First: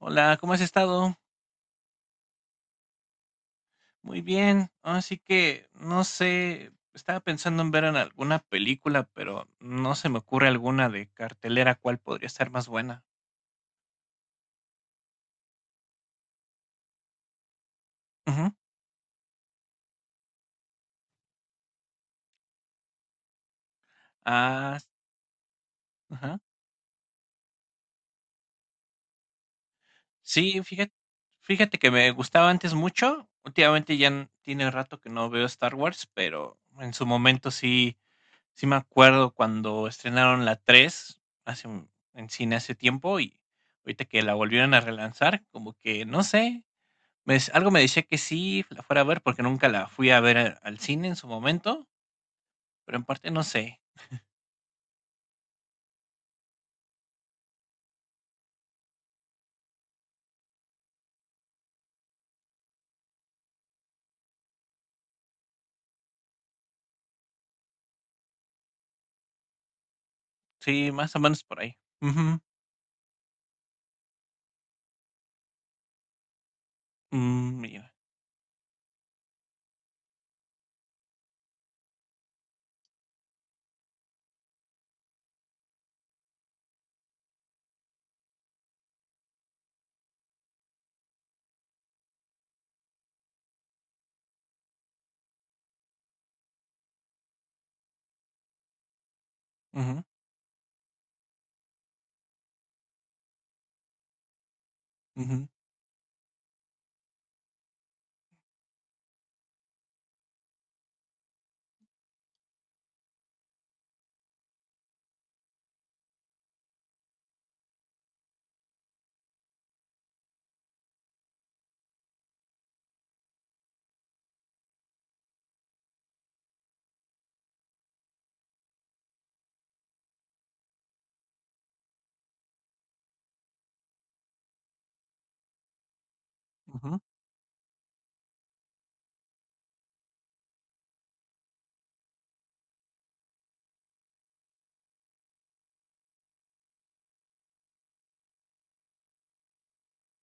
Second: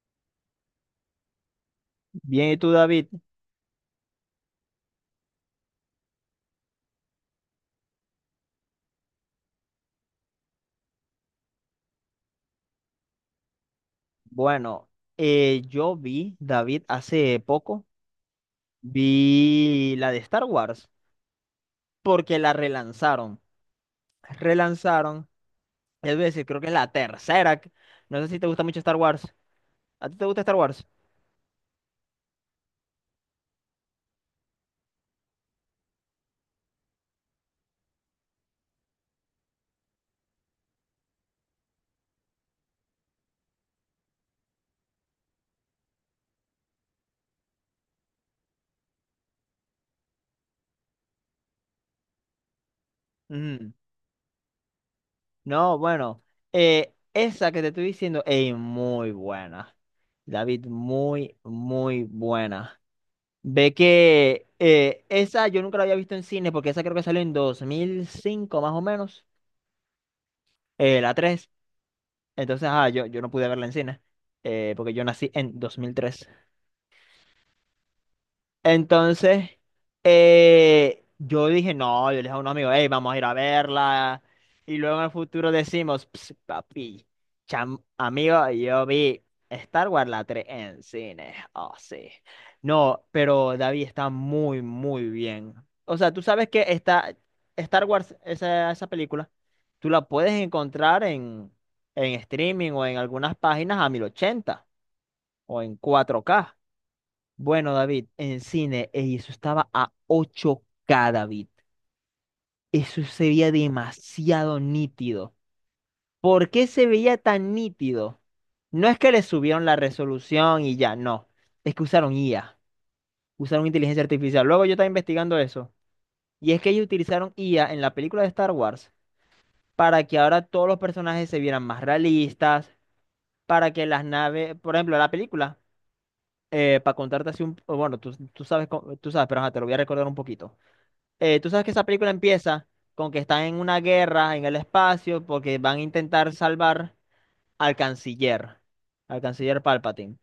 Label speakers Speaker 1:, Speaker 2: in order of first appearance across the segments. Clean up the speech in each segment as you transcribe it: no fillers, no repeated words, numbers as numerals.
Speaker 1: Hola, ¿cómo has estado?
Speaker 2: Bien, ¿y tú, David?
Speaker 1: Muy bien. Así que no sé, estaba pensando en ver en alguna película, pero no se me ocurre alguna de cartelera cuál podría ser más buena.
Speaker 2: Bueno, yo vi, David, hace poco,
Speaker 1: Ujú.
Speaker 2: vi la de Star Wars, porque la relanzaron.
Speaker 1: Ah,
Speaker 2: Relanzaron, es
Speaker 1: ajá.
Speaker 2: decir, creo que es la tercera. No sé si te gusta mucho Star Wars. ¿A ti te gusta Star
Speaker 1: Sí,
Speaker 2: Wars?
Speaker 1: fíjate que me gustaba antes mucho. Últimamente ya tiene rato que no veo Star Wars, pero en su momento sí, sí me acuerdo cuando estrenaron la 3, hace un- en cine hace tiempo y ahorita que la volvieron a relanzar, como que no sé. Algo me decía que sí la fuera a ver porque nunca la fui a ver al cine en su momento, pero en parte no
Speaker 2: Ujú.
Speaker 1: sé.
Speaker 2: No, bueno, esa que te estoy diciendo, ey, muy buena. David, muy, muy buena. Ve que esa yo nunca la había visto en cine, porque esa creo que salió en 2005 más o menos.
Speaker 1: Sí,
Speaker 2: eh,
Speaker 1: más
Speaker 2: la
Speaker 1: o menos
Speaker 2: tres
Speaker 1: por ahí. Ujú,
Speaker 2: Entonces, ah, yo no pude verla en cine, porque yo nací en 2003
Speaker 1: mm, mira,
Speaker 2: entonces, yo dije, no, yo le dije a un amigo, hey, vamos a ir a verla. Y luego en el futuro decimos, "Ps, papi, amigo, yo vi Star Wars la tres en cine". Oh, sí. No, pero David, está muy, muy bien. O sea, tú sabes que está Star Wars, esa película, tú
Speaker 1: ujú,
Speaker 2: la puedes encontrar en streaming o en algunas páginas a 1080
Speaker 1: ujú,
Speaker 2: o en 4K. Bueno, David, en cine, ey, eso estaba a 8K, David. Eso se veía demasiado nítido. ¿Por qué se veía tan nítido? No es que le subieron la resolución y ya, no. Es que usaron IA, usaron inteligencia artificial. Luego yo estaba investigando eso. Y es que ellos utilizaron IA en la película de Star Wars para que ahora todos los personajes se vieran más realistas, para que las naves, por ejemplo, la película, para
Speaker 1: ujú.
Speaker 2: contarte así un... Bueno, tú sabes, tú sabes, pero ajá, te lo voy a recordar un poquito. Tú sabes que esa película empieza con que están en una guerra en el espacio porque van a intentar salvar al canciller, al canciller Palpatine.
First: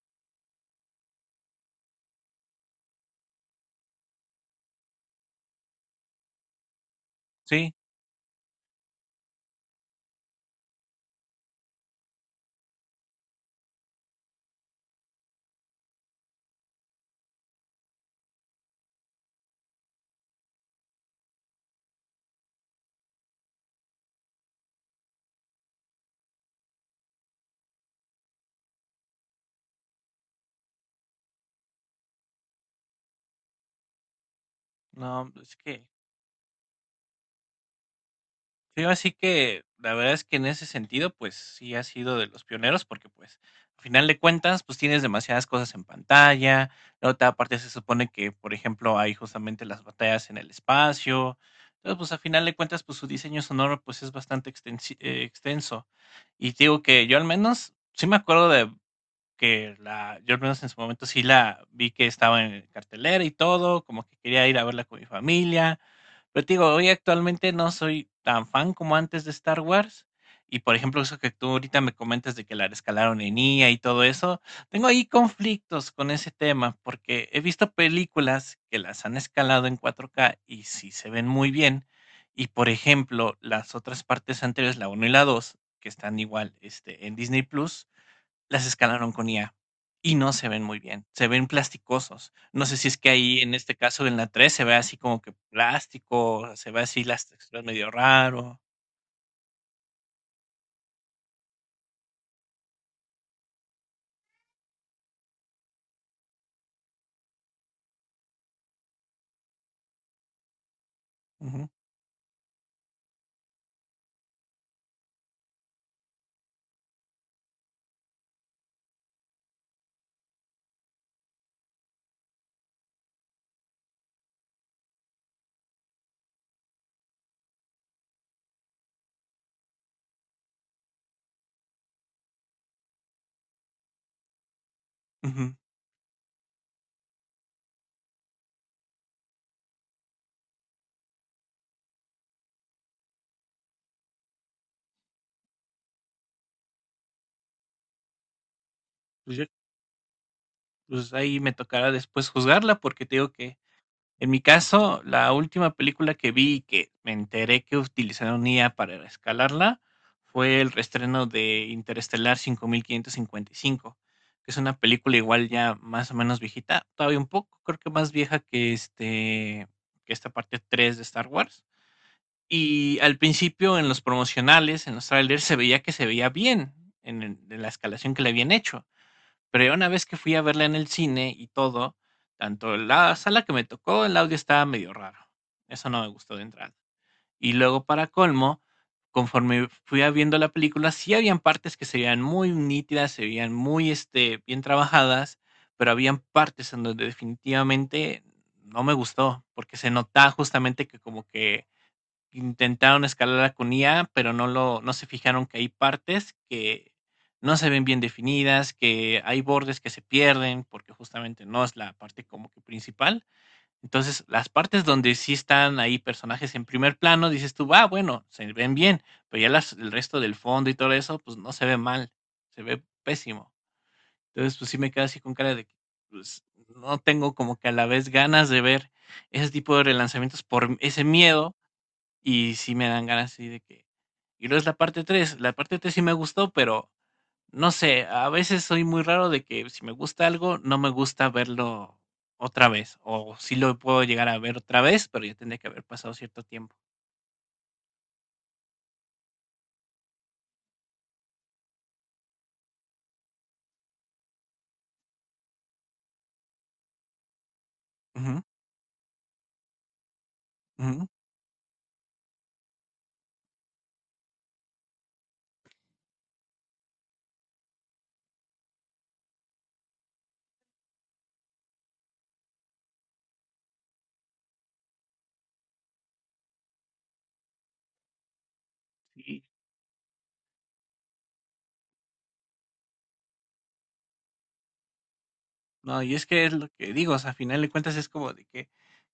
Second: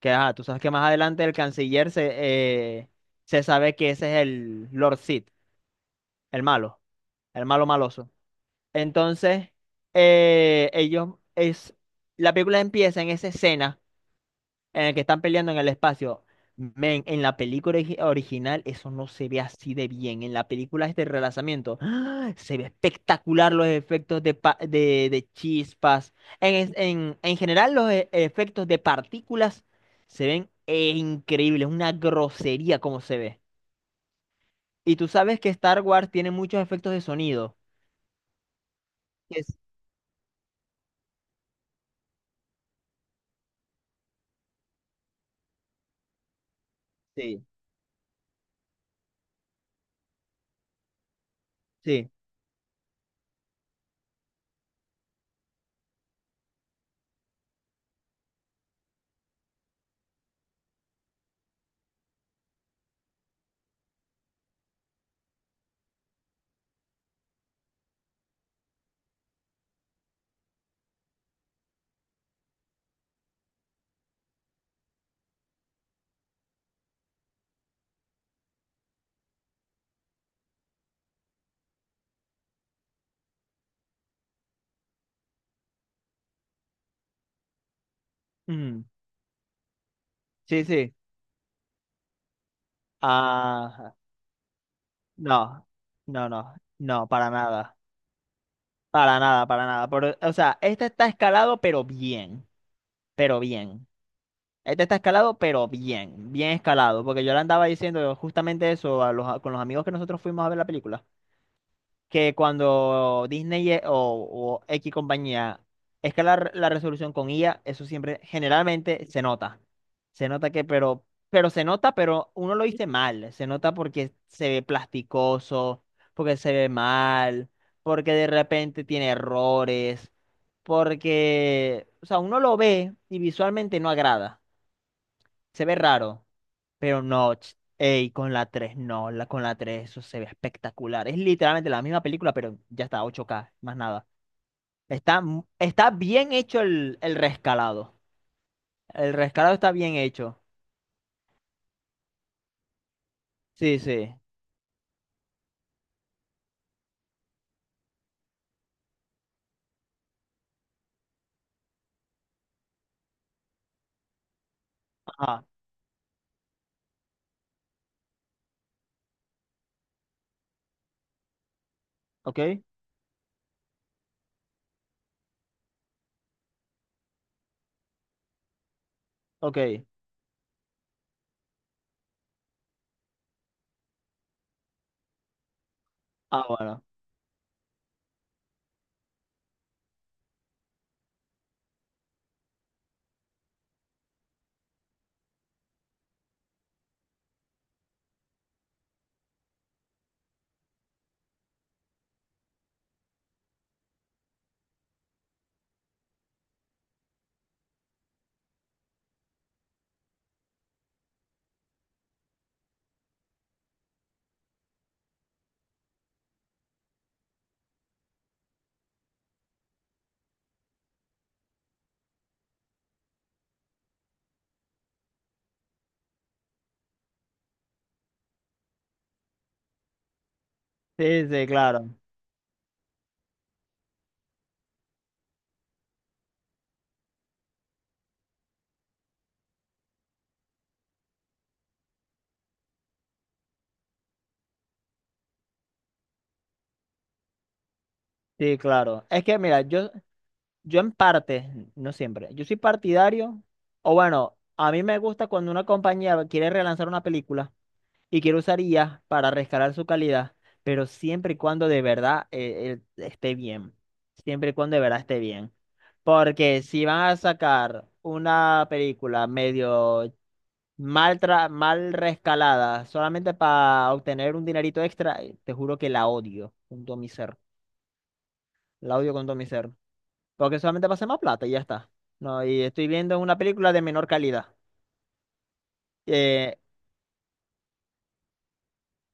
Speaker 2: Que ajá, tú sabes que más adelante el canciller se, eh, se sabe que ese es el Lord Sith, el malo, el malo
Speaker 1: Sí,
Speaker 2: maloso. Entonces, eh, ellos es, la película empieza en esa escena en el que están peleando en el espacio. Men, en la película original eso no se ve así de bien. En la película este relanzamiento, ¡ah, se ve espectacular los efectos de, de chispas! En, en general los efectos de partículas se ven increíbles, una grosería como se ve. Y tú
Speaker 1: no,
Speaker 2: sabes que
Speaker 1: es
Speaker 2: Star
Speaker 1: que
Speaker 2: Wars tiene muchos efectos de sonido.
Speaker 1: sí, así
Speaker 2: Es-
Speaker 1: que la verdad es que en ese sentido, pues sí has sido de los pioneros, porque pues al final de cuentas, pues tienes demasiadas cosas en pantalla. La otra
Speaker 2: Sí,
Speaker 1: parte se supone que, por ejemplo, hay justamente las batallas en el espacio. Entonces,
Speaker 2: sí,
Speaker 1: pues al final de cuentas, pues su diseño sonoro pues es bastante extenso. Y te digo que yo al menos sí me acuerdo de que la, yo al menos en su momento sí la vi que estaba en cartelera y todo, como que quería ir a verla con mi familia, pero te digo, hoy actualmente no soy tan fan como antes de Star Wars. Y por ejemplo, eso que tú ahorita me comentas de que la rescalaron en IA y todo eso, tengo ahí conflictos con ese tema, porque he visto películas que las han escalado en 4K y sí se ven muy bien. Y por ejemplo, las otras partes anteriores, la uno y la 2 que están igual este, en Disney Plus, las
Speaker 2: ujú,
Speaker 1: escalaron con IA y no se ven
Speaker 2: sí,
Speaker 1: muy
Speaker 2: sí.
Speaker 1: bien, se ven plasticosos. No sé si es que ahí en este
Speaker 2: Ah,
Speaker 1: caso en la 3 se ve así como que
Speaker 2: no, no,
Speaker 1: plástico,
Speaker 2: no,
Speaker 1: se ve así
Speaker 2: no,
Speaker 1: las
Speaker 2: para
Speaker 1: texturas
Speaker 2: nada.
Speaker 1: medio raro.
Speaker 2: Para nada, para nada. O sea, este está escalado, pero bien, pero bien. Este está escalado, pero bien, bien escalado. Porque yo le andaba diciendo justamente eso a los, con los amigos que nosotros fuimos a ver la película,
Speaker 1: Ujú,
Speaker 2: que cuando Disney o X compañía escala la resolución con IA, eso siempre generalmente se nota. Se nota que, pero se nota, pero uno lo dice mal. Se nota porque se ve plasticoso, porque se ve mal, porque de repente tiene errores, porque, o sea, uno lo ve y visualmente no agrada.
Speaker 1: ujú.
Speaker 2: Se ve raro, pero no. Ey, con la 3 no, la, con la 3 eso se ve espectacular. Es literalmente la misma película, pero ya está, 8K más nada. Está, está bien hecho el rescalado. El
Speaker 1: Pues, yo-
Speaker 2: rescalado está bien hecho.
Speaker 1: pues ahí me tocará después juzgarla porque te digo que
Speaker 2: Sí, sí.
Speaker 1: en mi caso, la última película que vi y que me enteré que utilizaron IA para escalarla fue el reestreno de Interestelar 5555, que es una película
Speaker 2: Ah,
Speaker 1: igual ya más o menos viejita, todavía un poco, creo que más vieja que que esta parte 3 de Star Wars.
Speaker 2: ok,
Speaker 1: Y al principio en los promocionales, en los trailers se veía que se veía bien en la escalación que le habían hecho, pero ya
Speaker 2: ok.
Speaker 1: una vez que fui a verla en el cine y todo, tanto la sala que me tocó, el audio estaba medio raro. Eso no me gustó de
Speaker 2: Ah,
Speaker 1: entrada.
Speaker 2: bueno.
Speaker 1: Y luego, para colmo, conforme fui a viendo la película, sí habían partes que se veían muy nítidas, se veían muy este, bien trabajadas, pero habían partes en donde definitivamente no me gustó, porque se notaba justamente que como que intentaron escalarla con IA, pero no lo, no se fijaron que hay partes que no se ven bien definidas, que hay bordes que se pierden, porque justamente no es la parte como que principal. Entonces, las partes donde sí están ahí personajes en primer plano, dices tú, va, ah, bueno, se ven bien, pero ya las, el resto del fondo y todo eso, pues no se ve mal, se ve pésimo. Entonces, pues sí me quedo así con cara de que pues, no tengo como que a la vez ganas de ver ese tipo de relanzamientos por ese
Speaker 2: Sí, sí,
Speaker 1: miedo
Speaker 2: claro.
Speaker 1: y sí me dan ganas así de que. Y luego es la parte tres, la parte 3 sí me gustó, pero no sé, a veces soy muy raro de que si me gusta algo, no me gusta verlo otra vez, o sí lo puedo llegar a ver otra vez, pero ya tendría que haber pasado cierto tiempo.
Speaker 2: Sí, claro. Es que mira, yo en parte, no siempre, yo soy partidario, o bueno, a mí me gusta cuando una compañía quiere relanzar una película y quiero
Speaker 1: Ujú,
Speaker 2: usar IA para rescalar su calidad, pero
Speaker 1: ujú,
Speaker 2: siempre y cuando de verdad esté bien. Siempre y cuando de verdad esté bien. Porque si van a sacar una película medio mal, mal rescalada solamente para obtener un dinerito extra, te juro que la odio con todo mi ser. La odio con todo
Speaker 1: sí.
Speaker 2: mi ser. Porque solamente pasa más plata y ya está. No, y estoy viendo una película de menor calidad.
Speaker 1: No, y es que es
Speaker 2: Eh,
Speaker 1: lo que digo, o sea, a final de cuentas es como de que,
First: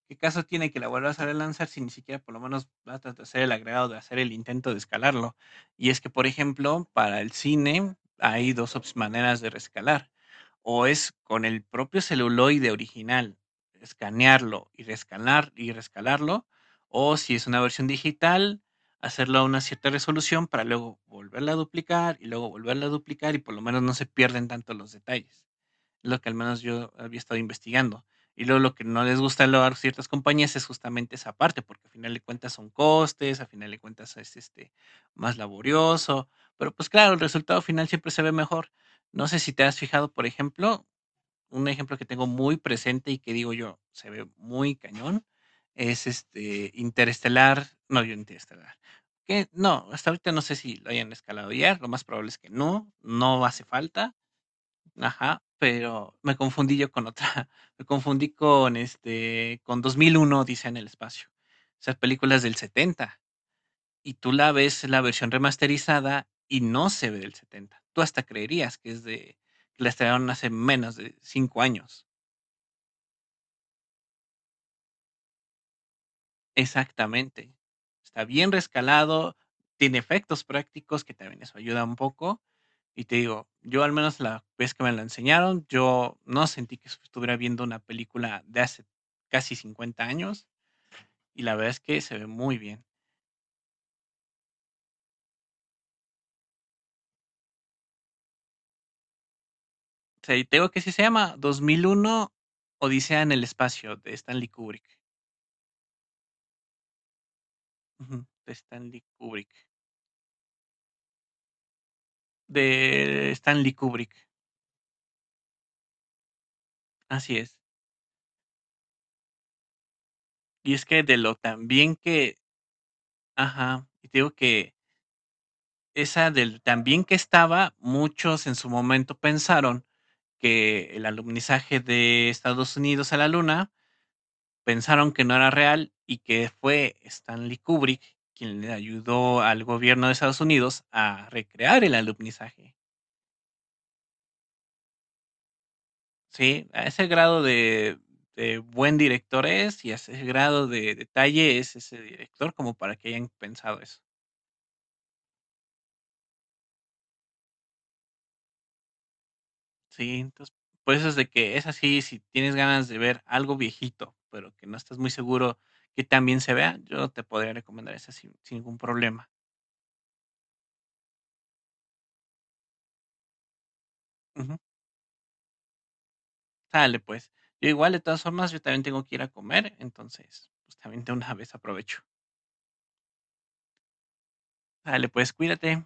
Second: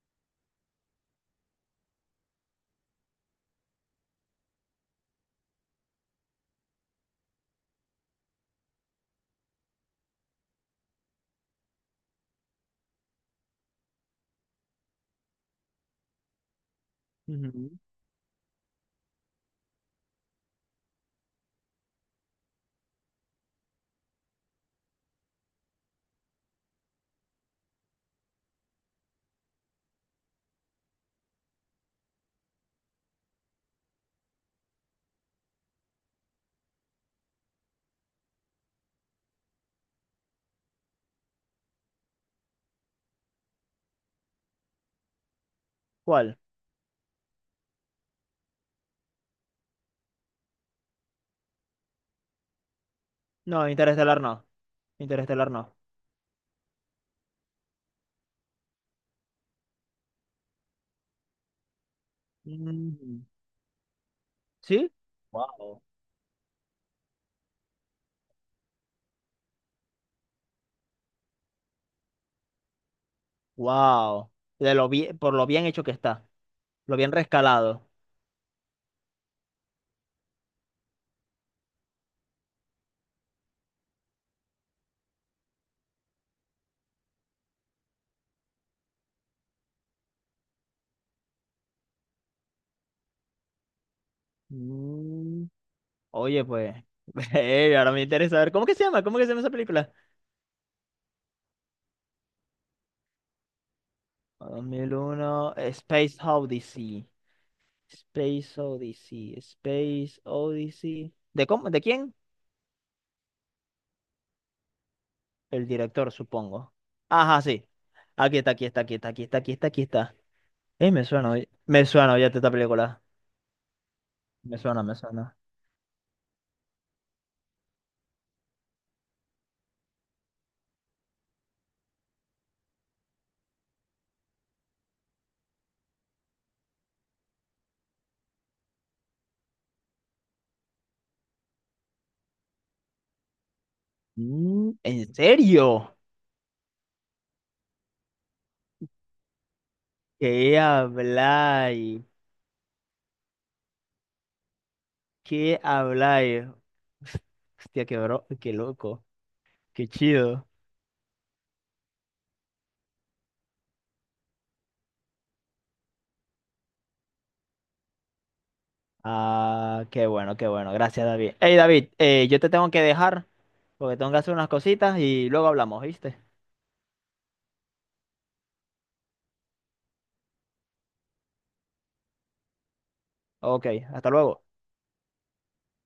Speaker 1: ¿qué caso tiene que la vuelvas a relanzar si ni siquiera por lo menos vas a hacer el agregado de hacer el intento de escalarlo? Y es que, por ejemplo, para el cine hay dos maneras de rescalar. O es con el propio celuloide original, escanearlo y rescalar y rescalarlo, o si es una
Speaker 2: ujú.
Speaker 1: versión digital, hacerlo a una cierta resolución para luego volverla a duplicar y luego volverla a duplicar y por lo menos no se pierden tanto los detalles. Lo que al menos yo había estado investigando. Y luego lo que no les gusta a ciertas compañías es justamente esa parte, porque al final de cuentas son costes, al final de cuentas es este más laborioso, pero pues claro, el resultado final siempre se ve mejor. No sé si te has fijado, por ejemplo, un ejemplo que tengo muy presente y que digo yo, se ve muy cañón, es
Speaker 2: ¿Cuál?
Speaker 1: este Interestelar, no, yo Interestelar. Que no, hasta ahorita no sé si lo hayan escalado ya, lo más probable es que no, no
Speaker 2: No,
Speaker 1: hace falta.
Speaker 2: Interestelar no.
Speaker 1: Ajá,
Speaker 2: Interestelar no.
Speaker 1: pero me confundí yo con otra. Me confundí con, este, con 2001 dice en el espacio. Esas películas del 70.
Speaker 2: Ujú.
Speaker 1: Y tú la ves
Speaker 2: ¿Sí?
Speaker 1: la versión
Speaker 2: Wow.
Speaker 1: remasterizada y no se ve del 70. Tú hasta creerías que es de que la estrenaron hace menos de 5 años.
Speaker 2: Wow. De lo bien, por lo bien hecho que está. Lo bien
Speaker 1: Exactamente.
Speaker 2: rescalado.
Speaker 1: Está bien rescalado, tiene efectos prácticos, que también eso ayuda un poco. Y te digo, yo al menos la vez que me la enseñaron, yo no sentí que estuviera viendo una película de hace casi 50 años y la verdad es que se ve muy bien.
Speaker 2: Mm. Oye, pues. Ahora me interesa ver. ¿Cómo que se llama? ¿Cómo que se llama esa película?
Speaker 1: O sea, y te digo que sí se llama 2001 Odisea en el espacio de Stanley
Speaker 2: dos mil
Speaker 1: Kubrick.
Speaker 2: uno Space Odyssey.
Speaker 1: Ujú, de
Speaker 2: Space
Speaker 1: Stanley
Speaker 2: Odyssey.
Speaker 1: Kubrick.
Speaker 2: Space Odyssey. ¿De cómo? ¿De quién?
Speaker 1: De Stanley Kubrick.
Speaker 2: El director, supongo.
Speaker 1: Así
Speaker 2: Ajá,
Speaker 1: es.
Speaker 2: sí. Aquí está, aquí está, aquí está, aquí está, aquí está, aquí está.
Speaker 1: Y es que
Speaker 2: Me
Speaker 1: de
Speaker 2: suena,
Speaker 1: lo
Speaker 2: oye.
Speaker 1: tan
Speaker 2: Me
Speaker 1: bien
Speaker 2: suena, oye,
Speaker 1: que,
Speaker 2: esta película.
Speaker 1: ajá, y te digo
Speaker 2: Me
Speaker 1: que
Speaker 2: suena, me suena.
Speaker 1: esa del también que estaba, muchos en su momento pensaron que el alunizaje de Estados Unidos a la Luna, pensaron que no era real y que fue Stanley Kubrick quien le ayudó al gobierno de Estados Unidos a recrear el alunizaje.
Speaker 2: Mm, ¿en serio?
Speaker 1: Sí, a ese grado de buen director es, y a ese
Speaker 2: ¿Qué
Speaker 1: grado de detalle es ese
Speaker 2: habláis?
Speaker 1: director como para que hayan pensado eso.
Speaker 2: ¿Qué habláis? Hostia, qué bro, qué loco, qué
Speaker 1: Sí,
Speaker 2: chido.
Speaker 1: entonces, por eso es de que es así, si tienes ganas de ver algo viejito, pero que no estás muy seguro que también se vea, yo te podría recomendar esa sin, sin ningún problema.
Speaker 2: Ah, qué bueno, qué bueno. Gracias, David. Hey, David, yo te tengo que dejar porque tengo que hacer unas
Speaker 1: Ujú.
Speaker 2: cositas y luego hablamos, ¿viste?
Speaker 1: Sale, pues. Yo igual, de todas formas, yo también tengo que ir a comer, entonces, pues también de una vez aprovecho.
Speaker 2: Ok, hasta luego.
Speaker 1: Sale, pues, cuídate.